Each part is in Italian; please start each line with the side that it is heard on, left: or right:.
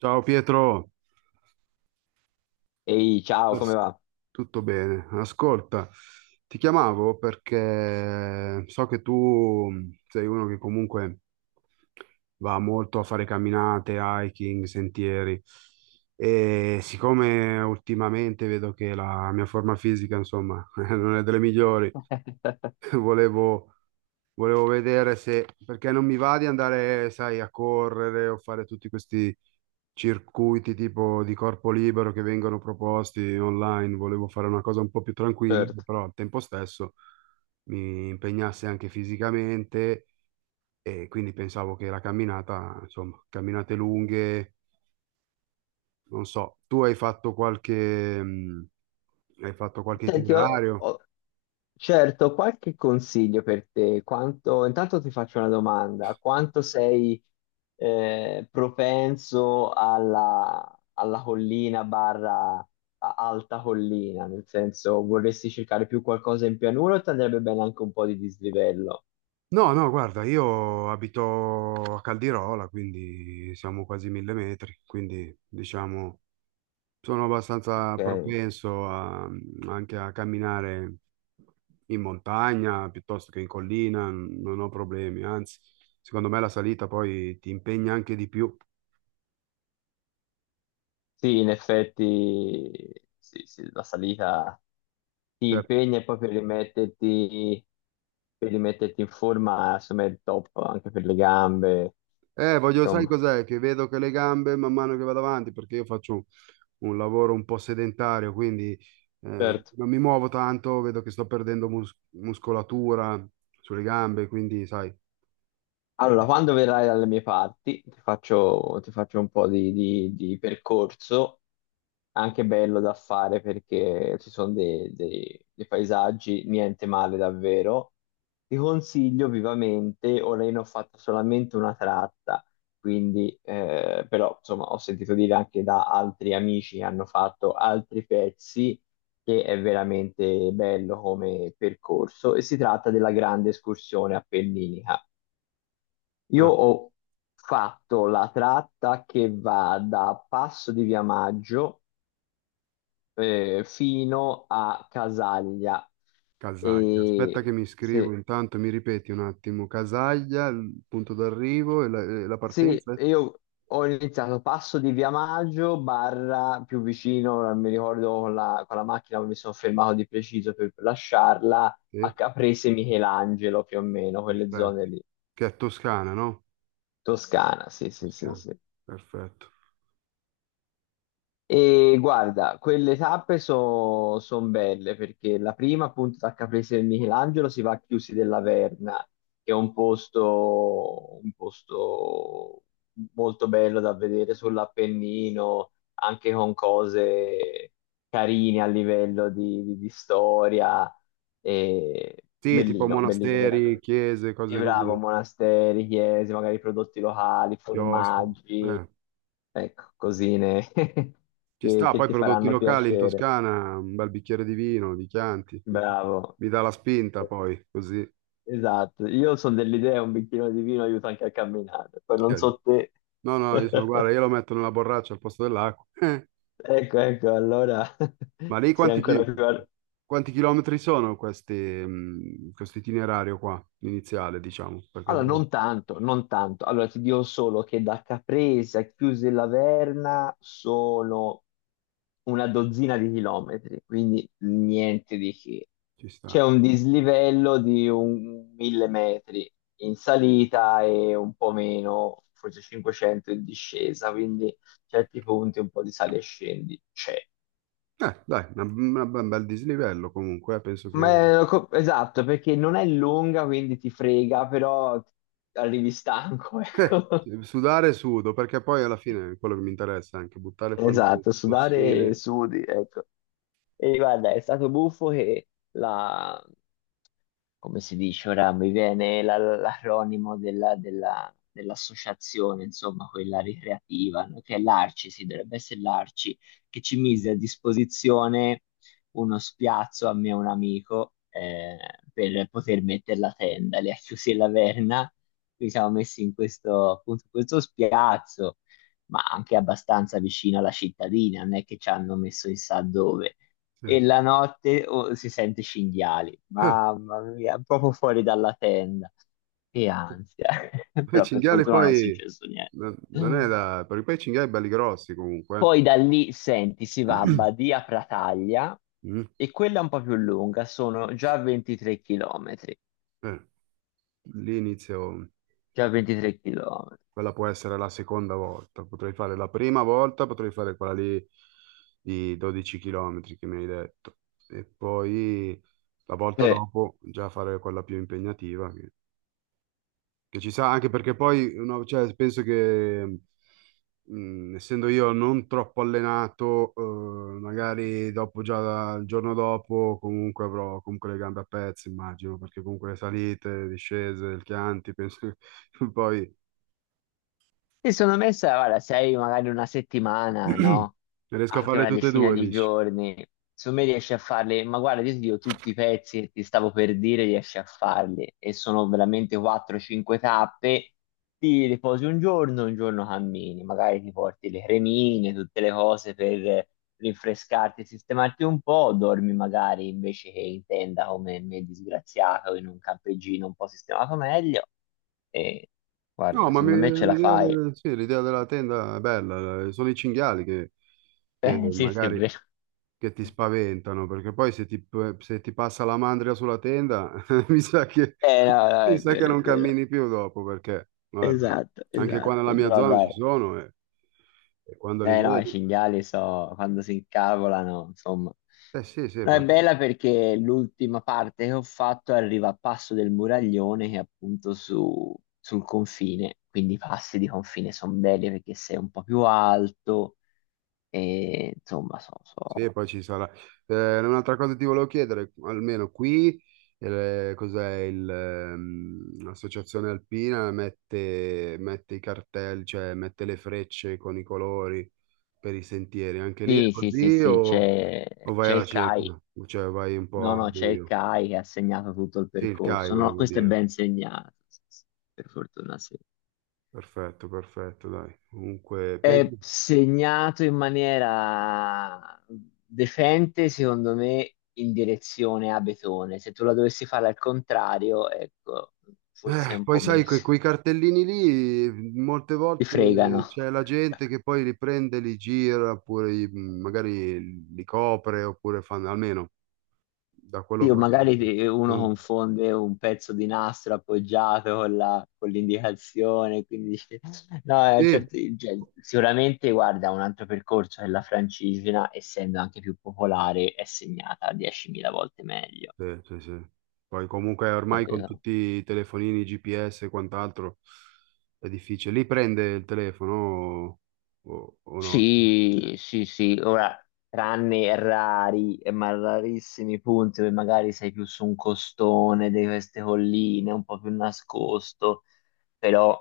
right: Ciao Pietro,
left: Ehi, ciao, come
right: Asco-
left: va?
right: tutto bene? Ascolta, ti chiamavo perché so che tu sei uno che comunque va molto a fare camminate, hiking, sentieri, e siccome ultimamente vedo che la mia forma fisica, insomma, non è delle migliori. volevo, volevo vedere se, perché non mi va di andare, sai, a correre o fare tutti questi circuiti tipo di corpo libero che vengono proposti online. Volevo fare una cosa un po' più tranquilla, che
left: Certo.
right: però al tempo stesso mi impegnasse anche fisicamente, e quindi pensavo che la camminata, insomma, camminate lunghe, non so, tu hai fatto qualche
left: Senti,
right: itinerario?
left: certo, ho qualche consiglio per te. Intanto ti faccio una domanda. Quanto sei propenso alla collina barra alta collina? Nel senso, vorresti cercare più qualcosa in pianura o ti andrebbe bene anche un po' di dislivello?
right: No, no, guarda, io abito a Caldirola, quindi siamo quasi 1000 metri, quindi diciamo sono abbastanza
left: Ok.
right: propenso anche a camminare in montagna piuttosto che in collina, non ho problemi, anzi, secondo me la salita poi ti impegna anche di più.
left: Sì, in effetti, sì, sì, la salita. Ti
right: Cioè,
left: impegni e poi per rimetterti in forma, insomma, è il top anche per le gambe,
right: voglio, sai
left: insomma.
right: cos'è? Che vedo che le gambe man mano che vado avanti, perché io faccio un lavoro un po' sedentario, quindi
left: Certo.
right: non mi muovo tanto, vedo che sto perdendo muscolatura sulle gambe, quindi sai.
left: Allora,
right: eh,
left: quando verrai dalle mie parti, ti faccio un po' di percorso anche bello da fare perché ci sono dei paesaggi, niente male davvero. Ti consiglio vivamente, ora io ne ho fatto solamente una tratta, quindi però insomma ho sentito dire anche da altri amici che hanno fatto altri pezzi, che è veramente bello come percorso, e si tratta della grande escursione appenninica. Io
right: ah,
left: ho fatto la tratta che va da Passo di Via Maggio fino a Casaglia.
right: Casaglia. Aspetta
left: E
right: che mi iscrivo,
left: sì,
right: intanto mi ripeti un attimo, Casaglia, il punto d'arrivo e la
left: sì,
right: partenza?
left: io ho iniziato passo di Via Maggio, barra più vicino, non mi ricordo con la macchina dove mi sono fermato di preciso per lasciarla, a
right: Sì,
left: Caprese Michelangelo più o meno, quelle
right: perfetto.
left: zone lì.
right: Che è Toscana, no?
left: Toscana, sì, sì, sì,
right: Toscana,
left: sì.
right: perfetto.
left: E guarda, quelle tappe sono belle perché la prima, appunto, da Caprese del Michelangelo si va a Chiusi della Verna, che è un posto molto bello da vedere sull'Appennino, anche con cose carine a livello di storia e
right: Sì, tipo
left: bellino, bellino
right: monasteri,
left: veramente.
right: chiese,
left: Sì,
right: cose
left: bravo,
right: così,
left: monasteri, chiese, magari prodotti locali,
right: chiostri.
left: formaggi,
right: Eh.
left: ecco, cosine
right: Ci sta,
left: che
right: poi
left: ti
right: prodotti
left: faranno
right: locali in
left: piacere.
right: Toscana, un bel bicchiere di vino, di Chianti.
left: Bravo,
right: Mi dà la spinta
left: eh,
right: poi, così.
left: esatto. Io sono dell'idea un bicchierino di vino aiuta anche a camminare, poi non
right: Cioè,
left: so te.
right: no, no, guarda, io lo metto nella borraccia al posto dell'acqua.
left: Ecco, ecco, allora
right: Ma lì
left: sei
right: quanti,
left: ancora
right: chi-
left: più... ar-
right: quanti chilometri sono questi, questo itinerario qua, iniziale, diciamo.
left: Allora, non tanto, non tanto. Allora, ti dico solo che da Caprese a Chiusi e Laverna sono una dozzina di km, quindi niente di che.
right: Ci sta.
left: C'è un dislivello di un 1000 metri in salita e un po' meno, forse 500 in discesa, quindi certi punti un po' di sale e scendi c'è.
right: Dai, un bel dislivello comunque, penso che...
left: Ma è co- esatto, perché non è lunga, quindi ti frega, però arrivi stanco, ecco.
right: eh, Sudare sudo, perché poi alla fine è quello che mi interessa, anche buttare fuori un po' di
left: Esatto, sudare e
right: tossine.
left: sudi, ecco. E guarda, è stato buffo che la come si dice ora, mi viene l'acronimo dell'associazione, insomma, quella ricreativa, no? Che è l'ARCI, sì, dovrebbe essere l'ARCI, che ci mise a disposizione uno spiazzo a me e un amico per poter mettere la tenda, le ha chiusi la verna, quindi siamo messi in questo, appunto, in questo spiazzo, ma anche abbastanza vicino alla cittadina, non è che ci hanno messo chissà dove.
right: Sì.
left: E la notte oh, si sente cinghiali. Mamma mia, proprio fuori dalla tenda. Che ansia.
right: Poi i
left: Però per
right: cinghiali
left: fortuna non è
right: poi
left: successo niente.
right: non è da... perché poi i cinghiali belli grossi comunque.
left: Poi da lì, senti, si va a
right: eh.
left: Badia Prataglia
right: Mm.
left: e quella è un po' più lunga, sono già 23 chilometri.
right: Eh, lì inizio,
left: Già 23 chilometri.
right: quella può essere la seconda volta, potrei fare la prima volta, potrei fare quella lì di 12 km che mi hai detto, e poi la volta
left: Sì.
right: dopo già fare quella più impegnativa che ci sa anche perché poi no, cioè, penso che essendo io non troppo allenato, magari dopo già il giorno dopo comunque avrò comunque le gambe a pezzi, immagino, perché comunque le salite, le discese, il Chianti, penso che poi
left: Mi sono messa, guarda, sei magari una settimana, no?
right: riesco a
left: Anche
right: farle
left: una
right: tutte e
left: decina
right: due,
left: di
right: dici?
left: giorni. Su me riesci a farli, ma guarda, io ti dico tutti i pezzi che ti stavo per dire, riesci a farli. E sono veramente 4-5 tappe. Ti riposi un giorno cammini. Magari ti porti le cremine, tutte le cose per rinfrescarti e sistemarti un po'. Dormi magari invece che in tenda come me disgraziato in un campeggino un po' sistemato meglio. E
right: No,
left: guarda,
right: ma
left: secondo me ce la fai.
right: sì, l'idea della tenda è bella, sono i cinghiali che
left: Sì, sì, è
right: magari
left: vero.
right: che ti spaventano, perché poi se ti passa la mandria sulla tenda, mi sa che,
left: No, no,
right: mi
left: è
right: sa che
left: vero, è
right: non
left: vero.
right: cammini più dopo, perché guarda,
left: Esatto,
right: anche qua nella
left: esatto.
right: mia
left: Però
right: zona
left: dai,
right: ci sono, e quando li
left: no, i
right: vedi,
left: cinghiali so, quando si incavolano, insomma.
right: eh sì, sì,
left: No, è
right: guarda.
left: bella perché l'ultima parte che ho fatto arriva a Passo del Muraglione, che è appunto su, sul confine. Quindi i passi di confine sono belli perché sei un po' più alto e insomma, so,
right: Sì, e
left: so.
right: poi ci sarà. Un'altra cosa ti volevo chiedere, almeno qui, cos'è l'associazione alpina mette i cartelli, cioè mette le frecce con i colori per i sentieri. Anche lì è
left: Sì, sì, sì,
right: così
left: sì,
right: o, o vai
left: c'è
right: alla
left: il CAI.
right: cieca? Cioè vai un po'
left: No,
right: al
left: no, c'è il
right: buio?
left: CAI che ha segnato tutto il
right: Sì, il CAI
left: percorso. No,
right: volevo
left: questo è
right: dire.
left: ben segnato, sì, sì, per fortuna sì.
right: Perfetto, perfetto, dai. Comunque,
left: È
right: penso...
left: segnato in maniera decente, secondo me, in direzione a Betone. Se tu la dovessi fare al contrario, ecco, forse un
right: Poi
left: po'
right: sai,
left: meno si,
right: quei cartellini lì, molte
left: si
right: volte
left: fregano.
right: c'è la gente che poi li prende, li gira, oppure magari li copre, oppure fanno, almeno da
left: Sì,
right: quello
left: o
right: che ho
left: magari
right: sentito.
left: ti- uno
right: fanno un-
left: confonde un pezzo di nastro appoggiato con con l'indicazione, quindi dice- no,
right: Sì,
left: certo, cioè, sicuramente guarda un altro percorso che la francigena, essendo anche più popolare, è segnata 10.000 volte meglio.
right: sì, sì, sì. Poi comunque ormai con
left: Eh,
right: tutti i telefonini, GPS e quant'altro è difficile. Lì prende il telefono o no?
left: Sì, sì, sì, ora, tranne rari, ma rarissimi punti dove magari sei più su un costone di queste colline, un po' più nascosto, però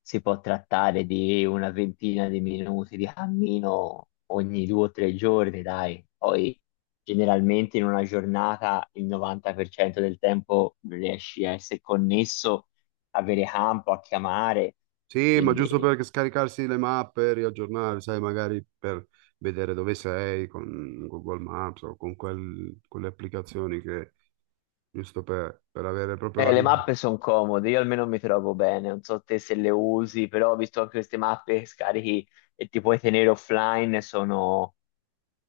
left: si può trattare di una ventina di minuti di cammino ogni due o tre giorni, dai. Poi generalmente in una giornata il 90% del tempo riesci a essere connesso, avere campo, a chiamare,
right: Sì, ma giusto
left: quindi...
right: per scaricarsi le mappe, riaggiornare, sai, magari per vedere dove sei con Google Maps o con quelle applicazioni che, giusto per avere proprio la
left: Le
right: via.
left: mappe sono comode, io almeno mi trovo bene, non so te se le usi, però ho visto che queste mappe che scarichi e ti puoi tenere offline, sono...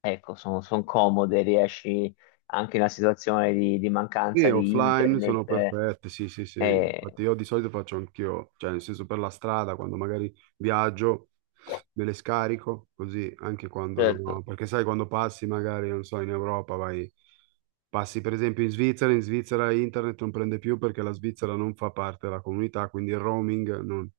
left: Ecco, sono comode, riesci anche in una situazione di
right: Sì,
left: mancanza di
right: offline sono
left: internet.
right: perfette, sì, sì, sì. Infatti
left: Eh,
right: io di solito faccio anch'io, cioè nel senso per la strada, quando magari viaggio, me le scarico, così anche quando non
left: certo,
right: ho... Perché sai, quando passi magari, non so, in Europa vai... Passi per esempio in Svizzera internet non prende più perché la Svizzera non fa parte della comunità, quindi il roaming non,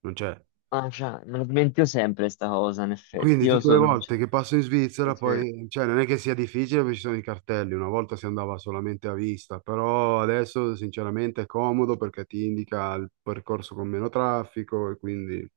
right: non c'è.
left: ah, già, me lo dimentico sempre sta cosa, in effetti.
right: Quindi
left: Io
right: tutte le
left: sono...
right: volte che passo in Svizzera, poi, cioè, non è che sia difficile perché ci sono i cartelli, una volta si andava solamente a vista, però adesso sinceramente è comodo perché ti indica il percorso con meno traffico, e quindi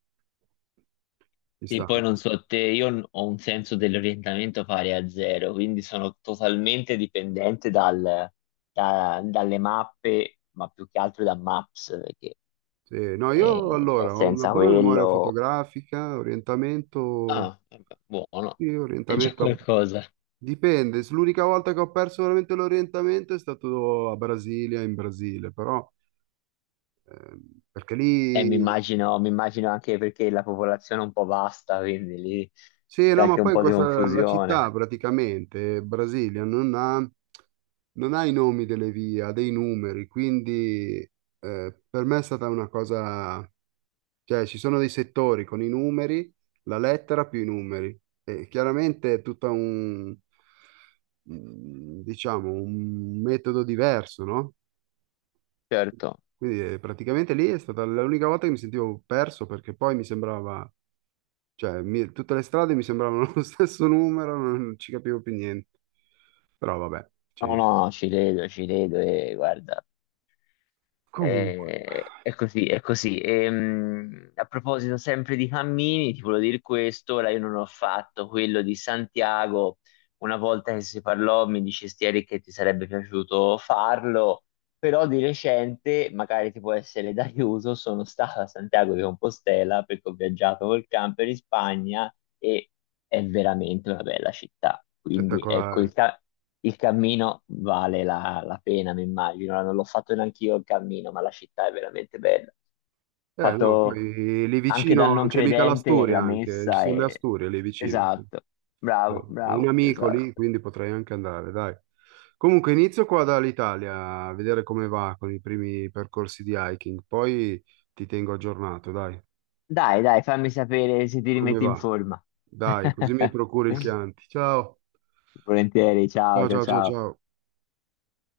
right: ci
left: Sì,
right: sta.
left: poi non so te, io n- ho un senso dell'orientamento pari a zero, quindi sono totalmente dipendente dalle mappe, ma più che altro da Maps, perché
right: Sì, no, io
left: cioè,
right: allora ho una
left: senza
right: buona memoria
left: quello...
right: fotografica, orientamento,
left: Ah, vabbè, buono,
right: sì,
left: è già qualcosa.
right: dipende, l'unica volta che ho perso veramente l'orientamento è stato a Brasilia, in Brasile, però... perché
left: E
right: lì
left: mi immagino anche perché la popolazione è un po' vasta, quindi lì
right: Sì,
left: c'è
right: no, ma
left: anche un
right: poi
left: po' di
right: questa, la città
left: confusione.
right: praticamente, Brasilia, non ha i nomi delle vie, ha dei numeri, quindi per me è stata una cosa, cioè ci sono dei settori con i numeri, la lettera più i numeri, e chiaramente è tutta diciamo, un metodo diverso, no?
left: Certo.
right: Quindi praticamente lì è stata l'unica volta che mi sentivo perso perché poi mi sembrava, cioè, tutte le strade mi sembravano lo stesso numero, non ci capivo più niente. Però vabbè,
left: No, no, ci credo e guarda,
right: comunque,
left: eh, è così, è così. E, a proposito sempre di cammini, ti volevo dire questo, ora io non ho fatto quello di Santiago. Una volta che si parlò, mi dicesti Eric che ti sarebbe piaciuto farlo, però di recente, magari ti può essere d'aiuto, sono stato a Santiago di Compostela perché ho viaggiato col camper in Spagna e è veramente una bella città. Quindi ecco
right: spettacolare.
left: il cammino vale la pena, mi immagino. Non l'ho fatto neanche io il cammino, ma la città è veramente bella.
right: Eh no,
left: Fatto
right: poi lì
left: anche da
right: vicino
left: non
right: c'è mica
left: credente, la
right: l'Asturia anche, ci
left: messa
right: sono le
left: è...
right: Asturie lì vicino. Sì.
left: Esatto, bravo,
right: Ho un
left: bravo,
right: amico lì,
left: esatto.
right: quindi potrei anche andare, dai. Comunque inizio qua dall'Italia a vedere come va con i primi percorsi di hiking, poi ti tengo aggiornato, dai.
left: Dai, dai, fammi sapere se ti
right: Come
left: rimetti in
right: va?
left: forma.
right: Dai, così mi procuri il Chianti. Ciao.
left: Volentieri, ciao,
right: Ciao,
left: ciao,
right: ciao, ciao,
left: ciao.
right: ciao.